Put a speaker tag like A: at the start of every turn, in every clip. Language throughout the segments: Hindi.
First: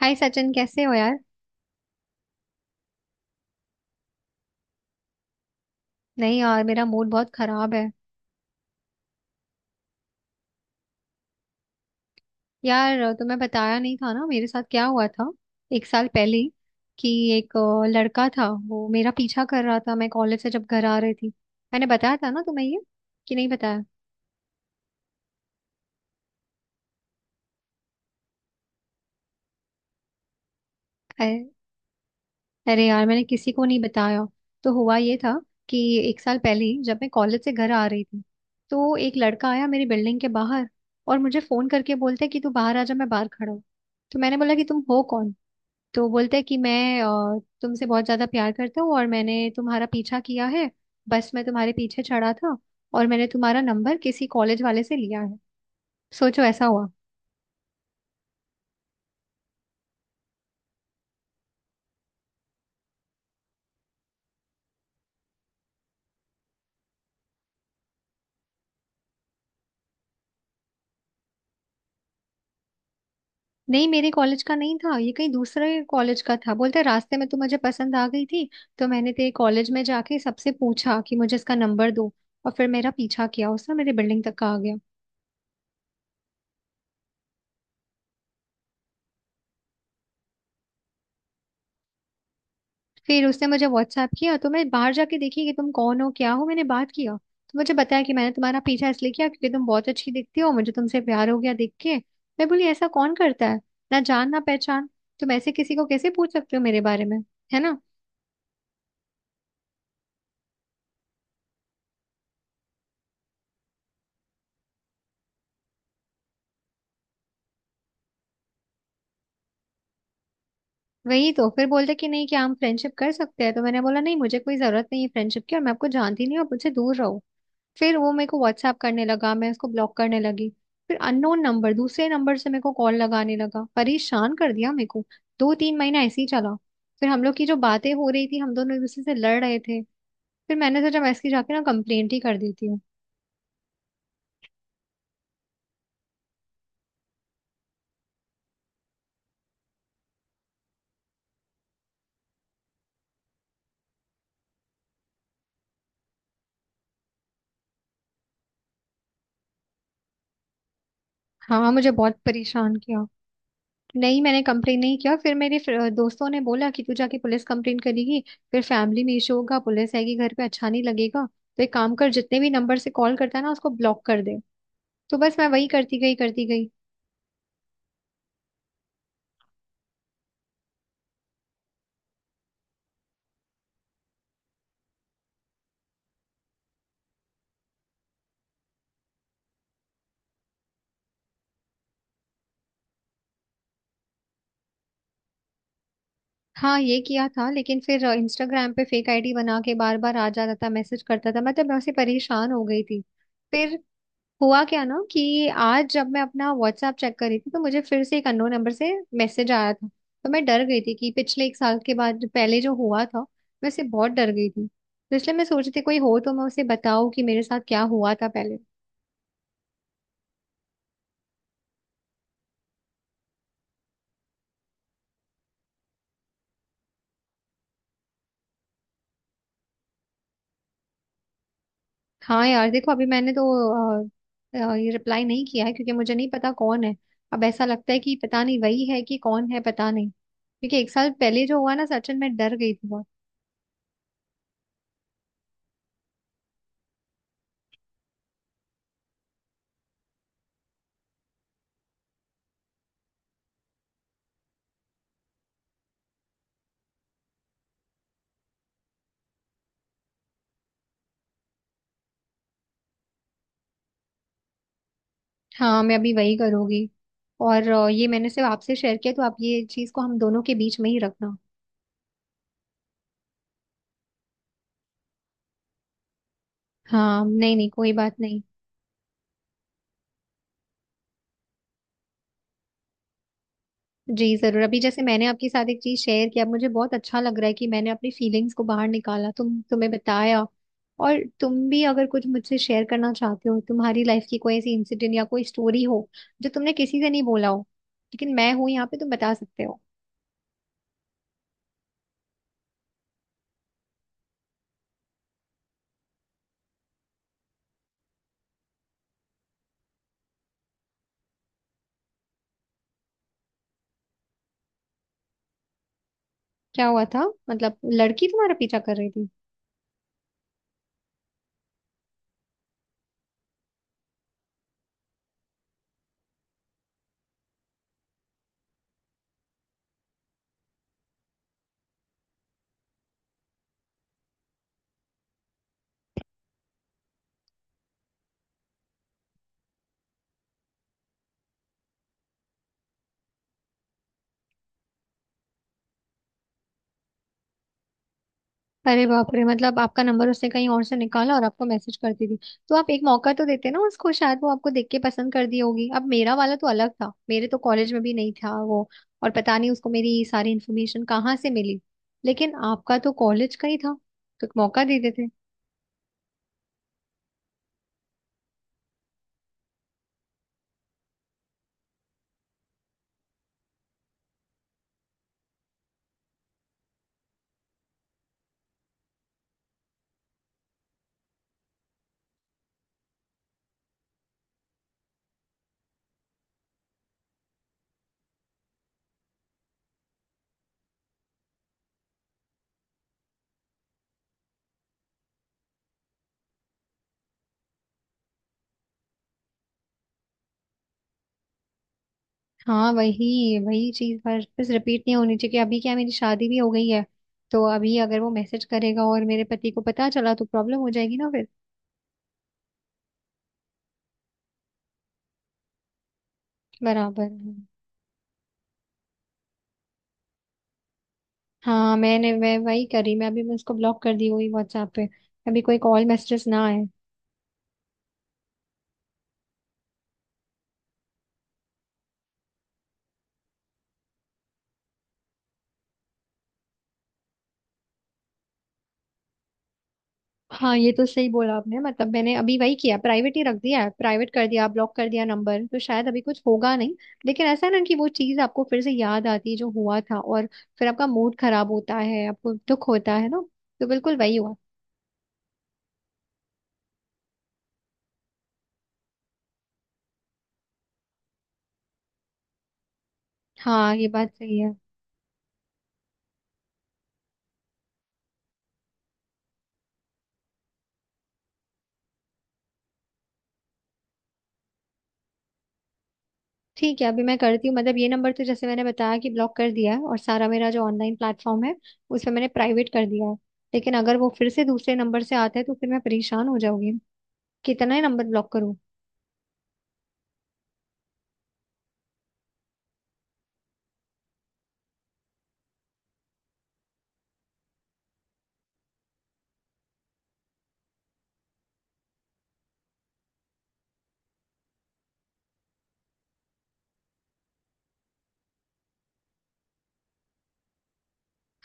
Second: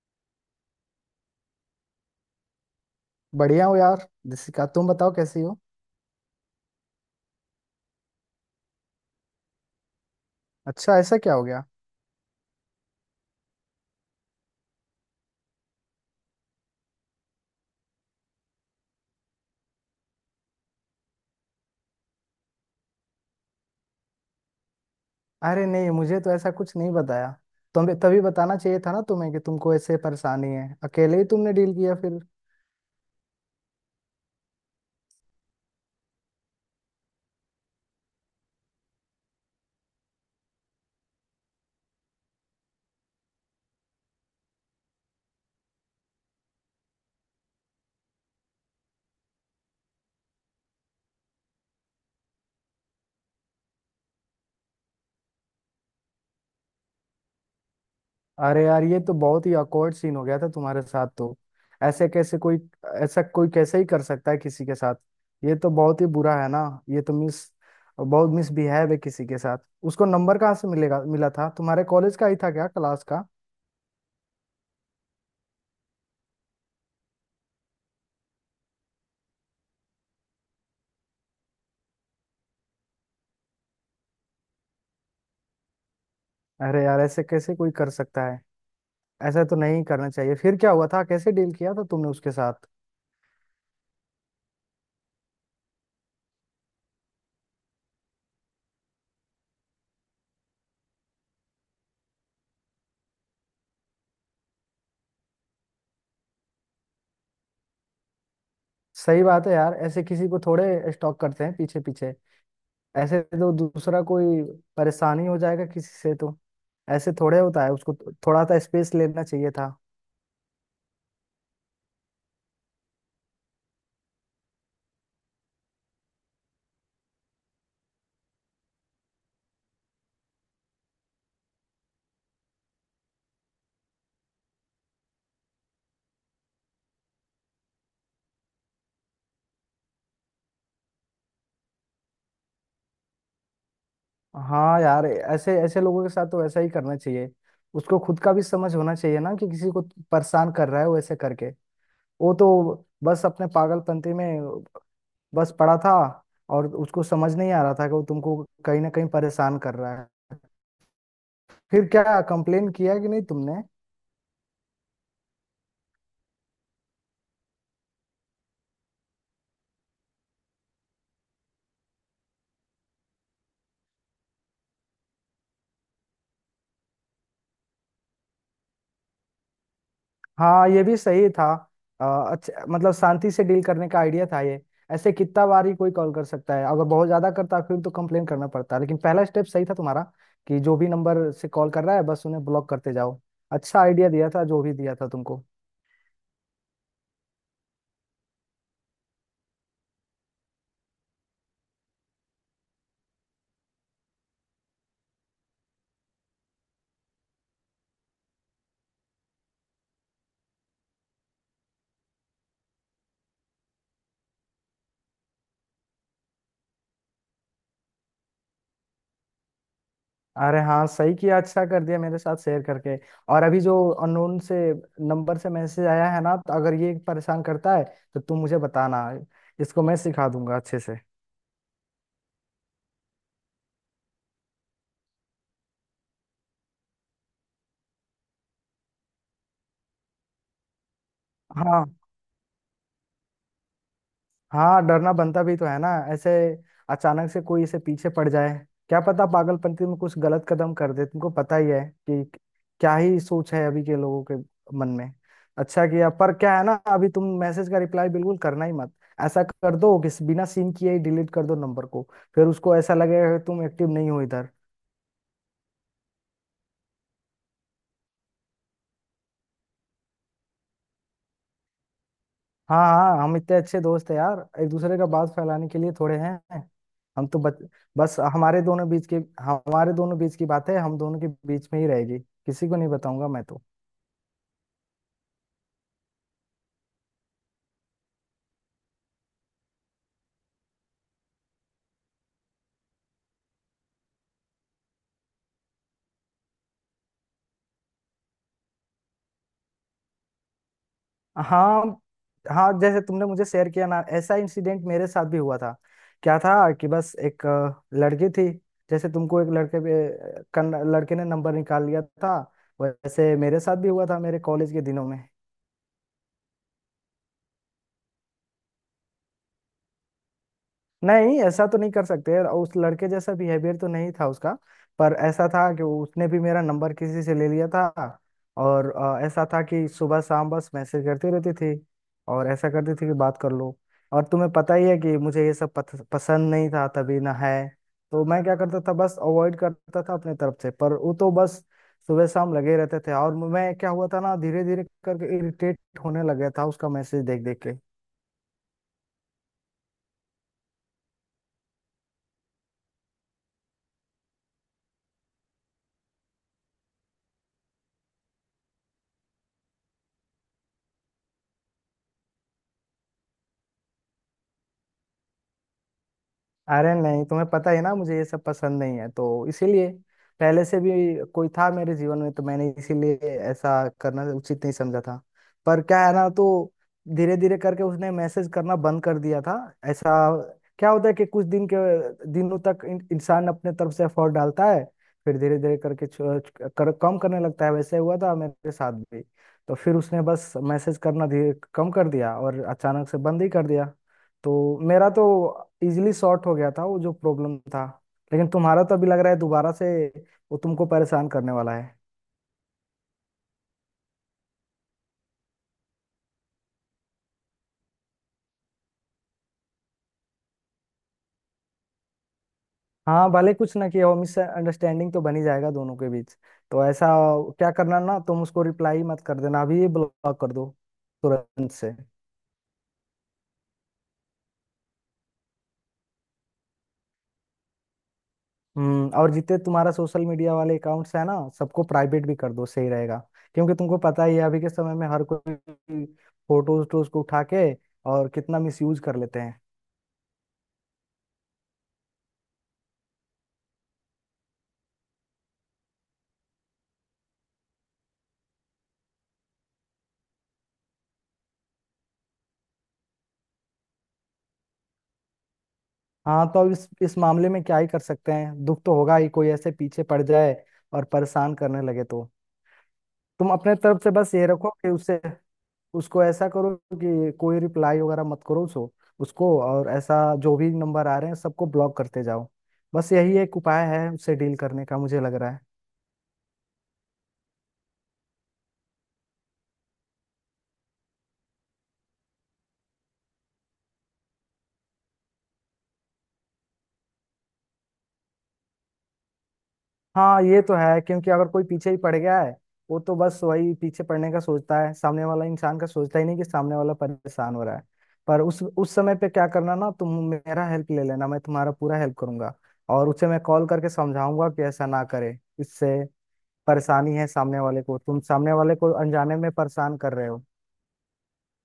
A: हाय सचिन कैसे हो यार।
B: बढ़िया हो यार दिसिका। तुम बताओ कैसी हो।
A: नहीं यार, मेरा मूड बहुत खराब है।
B: अच्छा, ऐसा क्या हो गया।
A: यार तुम्हें बताया नहीं था ना मेरे साथ क्या हुआ था एक साल पहले ही, कि एक लड़का था, वो मेरा पीछा कर रहा था मैं कॉलेज से जब घर आ रही थी। मैंने बताया था ना तुम्हें ये, कि नहीं बताया।
B: अरे नहीं, मुझे तो ऐसा कुछ नहीं बताया। तुम्हें तभी बताना चाहिए था ना तुम्हें कि तुमको ऐसे परेशानी है। अकेले ही
A: अरे,
B: तुमने डील किया फिर।
A: अरे यार, मैंने किसी को नहीं बताया। तो हुआ ये था कि एक साल पहले ही जब मैं कॉलेज से घर आ रही थी, तो एक लड़का आया मेरी बिल्डिंग के बाहर, और मुझे फोन करके बोलते कि तू बाहर आ जा, मैं बाहर खड़ा हूँ। तो मैंने बोला कि तुम हो कौन। तो बोलता है कि मैं तुमसे बहुत ज्यादा प्यार करता हूँ, और मैंने तुम्हारा पीछा किया है। बस मैं तुम्हारे पीछे चढ़ा था, और मैंने तुम्हारा नंबर किसी कॉलेज वाले से लिया है। सोचो ऐसा हुआ।
B: अरे यार, ये तो बहुत ही awkward सीन हो गया था तुम्हारे साथ तो। ऐसे कैसे कोई, ऐसा कोई कैसे ही कर सकता है किसी के साथ। ये तो बहुत ही बुरा है ना। ये तो मिस, बहुत मिसबिहेव है किसी के साथ। उसको नंबर कहाँ से मिलेगा, मिला था तुम्हारे कॉलेज का ही था क्या, क्लास का?
A: नहीं, मेरे कॉलेज का नहीं था ये, कहीं दूसरे कॉलेज का था। बोलता है रास्ते में तो मुझे पसंद आ गई थी, तो मैंने तेरे कॉलेज में जाके सबसे पूछा कि मुझे इसका नंबर दो। और फिर मेरा पीछा किया उसने, मेरे बिल्डिंग तक का आ गया।
B: अरे यार, ऐसे कैसे कोई कर सकता है। ऐसा तो नहीं करना चाहिए। फिर क्या हुआ था, कैसे डील किया था तुमने उसके साथ?
A: फिर उसने मुझे व्हाट्सएप किया तो मैं बाहर जाके देखी कि तुम कौन हो क्या हो। मैंने बात किया तो मुझे बताया कि मैंने तुम्हारा पीछा इसलिए किया क्योंकि तुम बहुत अच्छी दिखती हो, मुझे तुमसे प्यार हो गया देख के। मैं बोली ऐसा कौन करता है, ना जान ना पहचान, तुम ऐसे किसी को कैसे पूछ सकते हो मेरे बारे में, है ना।
B: सही बात है यार, ऐसे किसी को थोड़े स्टॉक करते हैं पीछे पीछे। ऐसे तो दूसरा कोई परेशानी हो जाएगा किसी से तो। ऐसे थोड़े होता है, उसको तो थोड़ा सा स्पेस लेना चाहिए था।
A: वही तो फिर बोलते कि नहीं कि हम फ्रेंडशिप कर सकते हैं, तो मैंने बोला नहीं, मुझे कोई जरूरत नहीं है फ्रेंडशिप की, और मैं आपको जानती नहीं हूँ, आप मुझसे दूर रहो। फिर वो मेरे को व्हाट्सएप करने लगा, मैं उसको ब्लॉक करने लगी। फिर अननोन नंबर, दूसरे नंबर से मेरे को कॉल लगाने लगा, परेशान कर दिया मेरे को। दो तीन महीना ऐसे ही चला। फिर हम लोग की जो बातें हो रही थी, हम दोनों एक दूसरे से लड़ रहे थे। फिर मैंने सोचा मैं इसकी जाके ना कंप्लेंट ही कर देती हूँ।
B: हाँ यार, ऐसे ऐसे लोगों के साथ तो ऐसा ही करना चाहिए। उसको खुद का भी समझ होना चाहिए ना कि किसी को परेशान कर रहा है वो ऐसे करके। वो तो बस अपने पागलपंती में बस पड़ा था और उसको समझ नहीं आ रहा था कि वो तुमको कहीं ना कहीं परेशान कर रहा है।
A: हाँ,
B: फिर
A: मुझे बहुत
B: क्या कंप्लेन
A: परेशान
B: किया
A: किया।
B: कि नहीं तुमने?
A: नहीं, मैंने कंप्लेन नहीं किया। फिर मेरे दोस्तों ने बोला कि तू जाके पुलिस कंप्लेन करेगी, फिर फैमिली में इशू होगा, पुलिस आएगी घर पे, अच्छा नहीं लगेगा। तो एक काम कर, जितने भी नंबर से कॉल करता है ना, उसको ब्लॉक कर दे। तो बस मैं वही करती गई, करती गई।
B: हाँ, ये भी सही था। अच्छा, मतलब शांति से डील करने का आइडिया था ये। ऐसे कितना बार ही कोई कॉल कर सकता है? अगर बहुत ज्यादा करता फिर तो कंप्लेन करना पड़ता, लेकिन पहला स्टेप सही था तुम्हारा कि जो भी नंबर से कॉल कर रहा है बस उन्हें ब्लॉक करते जाओ। अच्छा आइडिया दिया था जो भी दिया था तुमको।
A: हाँ ये किया था, लेकिन फिर इंस्टाग्राम पे फेक आईडी बना के बार बार आ जाता था, मैसेज करता था। मतलब मैं उससे परेशान हो गई थी। फिर हुआ क्या ना कि आज जब मैं अपना व्हाट्सएप चेक कर रही थी, तो मुझे फिर से एक अननोन नंबर से मैसेज आया था। तो मैं डर गई थी कि पिछले एक साल के बाद जो पहले जो हुआ था, मैं उससे बहुत डर गई थी। तो इसलिए मैं सोच रही थी कोई हो तो मैं उसे बताऊं कि मेरे साथ क्या हुआ था पहले।
B: अरे हाँ, सही किया, अच्छा कर दिया मेरे साथ शेयर करके। और अभी जो अननोन से नंबर से मैसेज आया है ना, तो अगर ये परेशान करता है तो तुम मुझे बताना, इसको मैं सिखा दूंगा अच्छे से।
A: हाँ यार देखो, अभी मैंने तो अ, ये रिप्लाई नहीं किया है, क्योंकि मुझे नहीं पता कौन है। अब ऐसा लगता है कि पता नहीं वही है कि कौन है, पता नहीं। क्योंकि एक साल पहले जो हुआ
B: हाँ,
A: ना सचिन, मैं डर गई थी बहुत।
B: हाँ डरना बनता भी तो है ना। ऐसे अचानक से कोई इसे पीछे पड़ जाए, क्या पता पागलपंती में कुछ गलत कदम कर दे। तुमको पता ही है कि क्या ही सोच है अभी के लोगों के मन में। अच्छा किया, पर क्या है ना, अभी तुम मैसेज का रिप्लाई बिल्कुल करना ही मत। ऐसा कर दो कि बिना सीन किए ही डिलीट कर दो नंबर को। फिर उसको ऐसा लगेगा कि तुम एक्टिव नहीं हो इधर।
A: हाँ, मैं अभी वही करूंगी। और ये मैंने सिर्फ आपसे शेयर किया, तो आप ये चीज को हम दोनों के बीच में ही रखना।
B: हाँ, हाँ हम इतने अच्छे दोस्त हैं यार, एक दूसरे का बात फैलाने के लिए थोड़े हैं।
A: हाँ,
B: हम तो
A: नहीं
B: बच,
A: नहीं, कोई बात
B: बस
A: नहीं।
B: हमारे दोनों बीच की, हमारे दोनों बीच की बात है, हम दोनों के बीच में ही रहेगी। किसी को नहीं बताऊंगा मैं तो।
A: जी जरूर। अभी जैसे मैंने आपके साथ एक चीज शेयर किया, मुझे बहुत अच्छा लग रहा है कि मैंने अपनी फीलिंग्स को बाहर निकाला, तुम्हें बताया। और तुम भी अगर कुछ मुझसे शेयर करना चाहते हो, तुम्हारी लाइफ की कोई ऐसी इंसिडेंट या कोई स्टोरी हो जो तुमने किसी से नहीं बोला हो, लेकिन मैं हूं यहाँ पे, तुम बता सकते हो।
B: हाँ, हाँ जैसे तुमने मुझे शेयर किया ना, ऐसा इंसिडेंट मेरे साथ भी हुआ था। क्या था कि बस एक लड़की थी। जैसे तुमको एक लड़के ने नंबर निकाल लिया था, वैसे मेरे साथ भी हुआ था मेरे कॉलेज के दिनों में।
A: क्या हुआ था, मतलब लड़की तुम्हारा पीछा कर रही थी।
B: नहीं, ऐसा तो नहीं कर सकते और उस लड़के जैसा बिहेवियर तो नहीं था उसका, पर ऐसा था कि उसने भी मेरा नंबर किसी से ले लिया था। और ऐसा था कि सुबह शाम बस मैसेज करती रहती थी और ऐसा करती थी कि बात कर लो। और तुम्हें पता ही है कि मुझे ये सब पसंद नहीं था तभी ना है। तो मैं क्या करता था, बस अवॉइड करता था अपने तरफ से, पर वो तो बस सुबह शाम लगे रहते थे। और मैं, क्या हुआ था ना, धीरे धीरे करके इरिटेट होने लगा था उसका मैसेज देख देख के।
A: अरे बाप रे, मतलब आपका नंबर उसने कहीं और से निकाला और आपको मैसेज करती थी। तो आप एक मौका तो देते ना उसको, शायद वो आपको देख के पसंद कर दी होगी। अब मेरा वाला तो अलग था, मेरे तो कॉलेज में भी नहीं था वो, और पता नहीं उसको मेरी सारी इन्फॉर्मेशन कहाँ से मिली। लेकिन आपका तो कॉलेज का ही था, तो एक मौका दे देते।
B: अरे नहीं, तुम्हें पता ही ना मुझे ये सब पसंद नहीं है, तो इसीलिए पहले से भी कोई था मेरे जीवन में, तो मैंने इसीलिए ऐसा करना उचित नहीं समझा था। पर क्या है ना, तो धीरे धीरे करके उसने मैसेज करना बंद कर दिया था। ऐसा क्या होता है कि कुछ दिनों तक इंसान अपने तरफ से एफर्ट डालता है, फिर धीरे धीरे करके कम करने लगता है। वैसे हुआ था मेरे साथ भी। तो फिर उसने बस मैसेज करना धीरे कम कर दिया और अचानक से बंद ही कर दिया। तो मेरा तो इजीली सॉर्ट हो गया था वो जो प्रॉब्लम था। लेकिन तुम्हारा तो अभी लग रहा है दोबारा से वो तुमको परेशान करने वाला है।
A: हाँ वही वही चीज, पर बस रिपीट नहीं होनी चाहिए, कि अभी क्या, मेरी शादी भी हो गई है, तो अभी अगर वो मैसेज करेगा और मेरे पति को पता चला तो प्रॉब्लम हो जाएगी ना फिर।
B: हाँ, भले कुछ ना किया हो मिसअंडरस्टैंडिंग तो बनी जाएगा दोनों के बीच। तो ऐसा
A: बराबर है।
B: क्या करना ना, तुम उसको रिप्लाई मत कर देना, अभी ही ब्लॉक कर दो तुरंत से।
A: हाँ, मैंने, मैं वही करी। मैं अभी मैं उसको ब्लॉक कर दी हुई व्हाट्सएप पे, अभी कोई कॉल मैसेजेस ना आए।
B: हम्म, और जितने तुम्हारा सोशल मीडिया वाले अकाउंट्स है ना, सबको प्राइवेट भी कर दो, सही रहेगा। क्योंकि तुमको पता ही है अभी के समय में हर कोई फोटोज टोज को उठा के और कितना मिसयूज कर लेते हैं।
A: हाँ ये तो सही बोला आपने। मतलब मैंने अभी वही किया, प्राइवेट ही रख दिया है, प्राइवेट कर दिया, ब्लॉक कर दिया नंबर, तो शायद अभी कुछ होगा नहीं। लेकिन ऐसा है ना कि वो चीज़ आपको फिर से याद आती है जो हुआ था, और फिर आपका मूड खराब होता है, आपको दुख होता है ना। तो बिल्कुल वही हुआ।
B: हाँ, तो अब इस मामले में क्या ही कर सकते हैं, दुख तो होगा ही। कोई ऐसे पीछे पड़ जाए और परेशान करने लगे तो तुम अपने
A: हाँ
B: तरफ
A: ये
B: से
A: बात
B: बस ये
A: सही
B: रखो
A: है।
B: कि उससे, उसको ऐसा करो कि कोई रिप्लाई वगैरह मत करो उसको। उसको और ऐसा, जो भी नंबर आ रहे हैं सबको ब्लॉक करते जाओ। बस यही एक उपाय है उससे डील करने का, मुझे लग रहा है।
A: ठीक है, अभी मैं करती हूँ। मतलब ये नंबर तो जैसे मैंने बताया कि ब्लॉक कर दिया है, और सारा मेरा जो ऑनलाइन प्लेटफॉर्म है उस पे मैंने प्राइवेट कर दिया है। लेकिन अगर वो फिर से दूसरे नंबर से आता है, तो फिर मैं परेशान हो जाऊंगी, कितना ही नंबर ब्लॉक करूँ।
B: हाँ, ये तो है क्योंकि अगर कोई पीछे ही पड़ गया है वो तो बस वही पीछे पड़ने का सोचता है, सामने वाला इंसान का सोचता ही नहीं कि सामने वाला परेशान हो रहा है। पर उस समय पे क्या करना ना, तुम मेरा हेल्प ले लेना, मैं तुम्हारा पूरा हेल्प करूंगा। और उसे मैं कॉल करके समझाऊंगा कि ऐसा ना करे, इससे परेशानी है सामने वाले को, तुम सामने वाले को अनजाने में परेशान कर रहे हो।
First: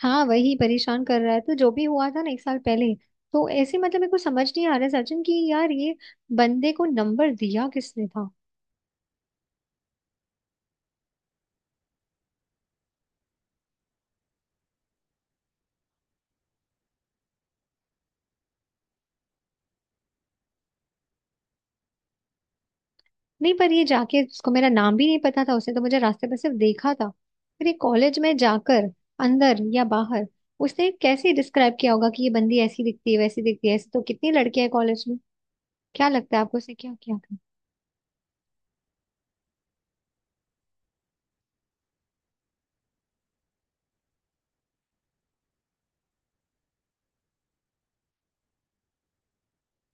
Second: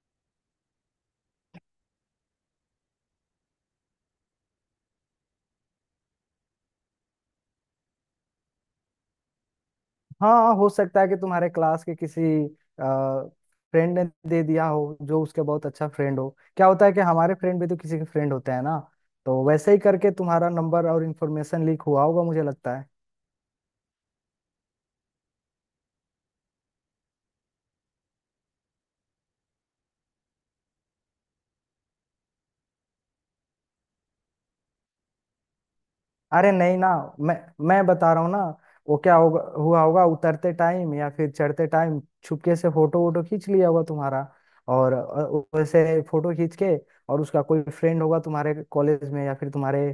A: हाँ वही परेशान कर रहा है, तो जो भी हुआ था ना एक साल पहले, तो ऐसे मतलब मेरे को समझ नहीं आ रहा है सचिन, कि यार ये बंदे को नंबर दिया किसने था।
B: हाँ, हो सकता है कि तुम्हारे क्लास के किसी फ्रेंड ने दे दिया हो, जो उसके बहुत अच्छा फ्रेंड हो। क्या होता है कि हमारे फ्रेंड भी तो किसी के फ्रेंड होते हैं ना, तो वैसे ही करके तुम्हारा नंबर और इन्फॉर्मेशन लीक हुआ होगा, मुझे लगता है।
A: नहीं पर ये जाके, उसको मेरा नाम भी नहीं पता था, उसने तो मुझे रास्ते पर सिर्फ देखा था। फिर ये कॉलेज में जाकर, अंदर या बाहर, उसने कैसे डिस्क्राइब किया होगा कि ये बंदी ऐसी दिखती है वैसी दिखती है, ऐसे तो कितनी लड़कियां हैं कॉलेज में। क्या लगता है
B: अरे
A: आपको, उसने
B: नहीं ना,
A: क्या किया
B: मैं
A: था।
B: मैं बता रहा हूँ ना, वो क्या होगा, हुआ होगा उतरते टाइम या फिर चढ़ते टाइम छुपके से फोटो वोटो खींच लिया होगा तुम्हारा। और वैसे फोटो खींच के और उसका कोई फ्रेंड होगा तुम्हारे कॉलेज में या फिर तुम्हारे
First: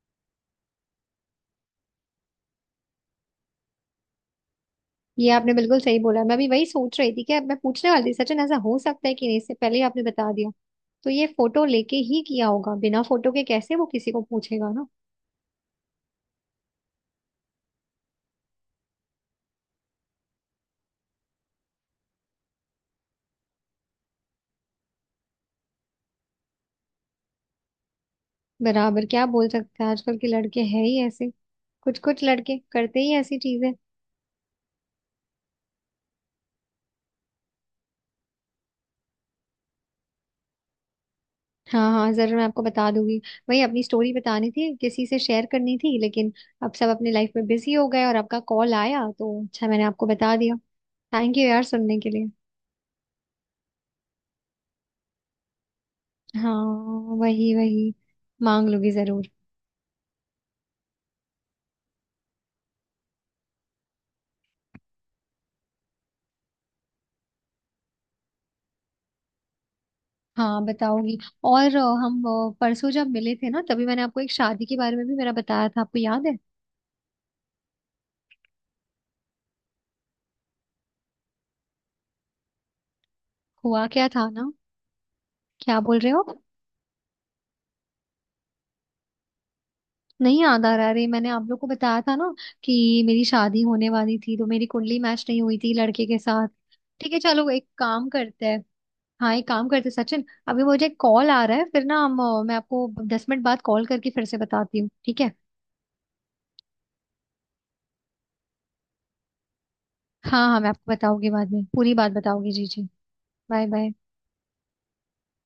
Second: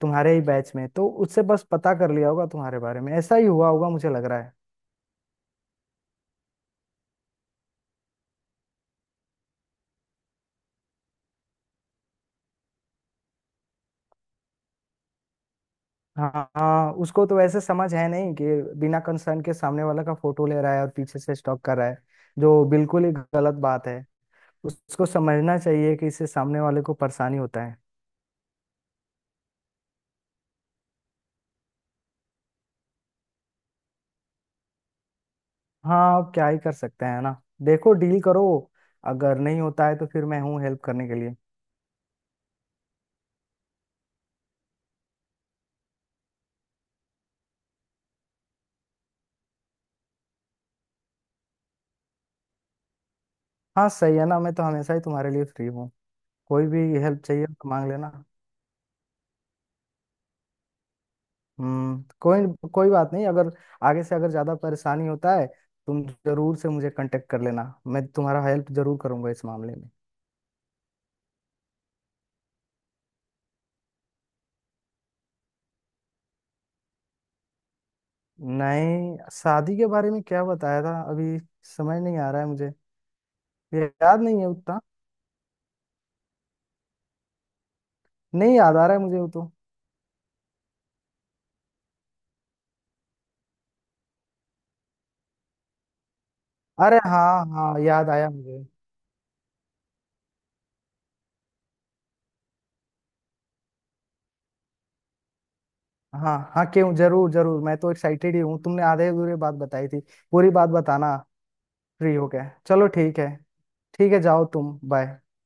B: तुम्हारे ही बैच में, तो उससे बस पता कर लिया होगा तुम्हारे बारे में। ऐसा ही हुआ होगा मुझे लग रहा है।
A: ये आपने बिल्कुल सही बोला, मैं भी वही सोच रही थी, कि अब मैं पूछने वाली थी सचिन, ऐसा हो सकता है कि नहीं, इससे पहले ही आपने बता दिया। तो ये फोटो लेके ही किया होगा, बिना फोटो के कैसे वो किसी को पूछेगा ना।
B: हाँ, हाँ उसको तो वैसे समझ है नहीं कि बिना कंसर्न के सामने वाला का फोटो ले रहा है और पीछे से स्टॉक कर रहा है, जो बिल्कुल ही गलत बात है। उसको समझना चाहिए कि इससे सामने वाले को परेशानी होता है।
A: बराबर, क्या बोल सकते हैं, आजकल के लड़के हैं ही ऐसे, कुछ कुछ लड़के करते ही ऐसी चीजें।
B: हाँ, अब क्या ही कर सकते हैं ना, देखो डील करो, अगर नहीं होता है तो फिर मैं हूँ हेल्प करने के लिए।
A: हाँ हाँ जरूर, मैं आपको बता दूंगी। वही अपनी स्टोरी बतानी थी, किसी से शेयर करनी थी, लेकिन अब सब अपने लाइफ में बिजी हो गए, और आपका कॉल आया तो अच्छा, मैंने आपको बता दिया। थैंक यू यार सुनने के लिए।
B: हाँ सही है ना, मैं तो हमेशा ही तुम्हारे लिए फ्री हूँ।
A: हाँ
B: कोई भी हेल्प चाहिए
A: वही
B: तो मांग
A: वही,
B: लेना।
A: मांग लूंगी जरूर।
B: हम्म, कोई कोई बात नहीं, अगर आगे से अगर ज्यादा परेशानी होता है तुम जरूर से मुझे कांटेक्ट कर लेना, मैं तुम्हारा हेल्प जरूर करूंगा इस मामले में।
A: हाँ बताऊंगी। और हम परसों जब मिले थे ना, तभी मैंने आपको एक शादी के बारे में भी मेरा बताया था, आपको याद है।
B: नहीं, शादी के बारे में क्या बताया था अभी, समझ नहीं आ रहा है मुझे। ये
A: हुआ क्या
B: याद
A: था
B: नहीं है
A: ना,
B: उतना।
A: क्या बोल रहे हो,
B: नहीं याद आ रहा है मुझे वो तो।
A: नहीं याद आ रहा। अरे मैंने आप लोग को बताया था ना, कि मेरी शादी होने वाली थी तो मेरी कुंडली मैच नहीं हुई थी लड़के के साथ।
B: अरे
A: ठीक है
B: हाँ,
A: चलो, एक
B: हाँ
A: काम
B: याद आया
A: करते हैं।
B: मुझे।
A: हाँ एक काम करते हैं सचिन, अभी मुझे कॉल आ रहा है, फिर ना हम मैं आपको 10 मिनट बाद कॉल करके फिर से बताती हूँ, ठीक है।
B: हाँ, हाँ क्यों, जरूर जरूर, मैं तो एक्साइटेड ही हूँ, तुमने आधे अधूरे बात बताई थी।
A: हाँ
B: पूरी
A: हाँ, मैं
B: बात
A: आपको
B: बताना
A: बताऊंगी, बाद में पूरी बात
B: फ्री होके।
A: बताऊंगी, जी
B: चलो
A: जी।
B: ठीक है।
A: Bye bye.
B: ठीक है, जाओ तुम, बाय।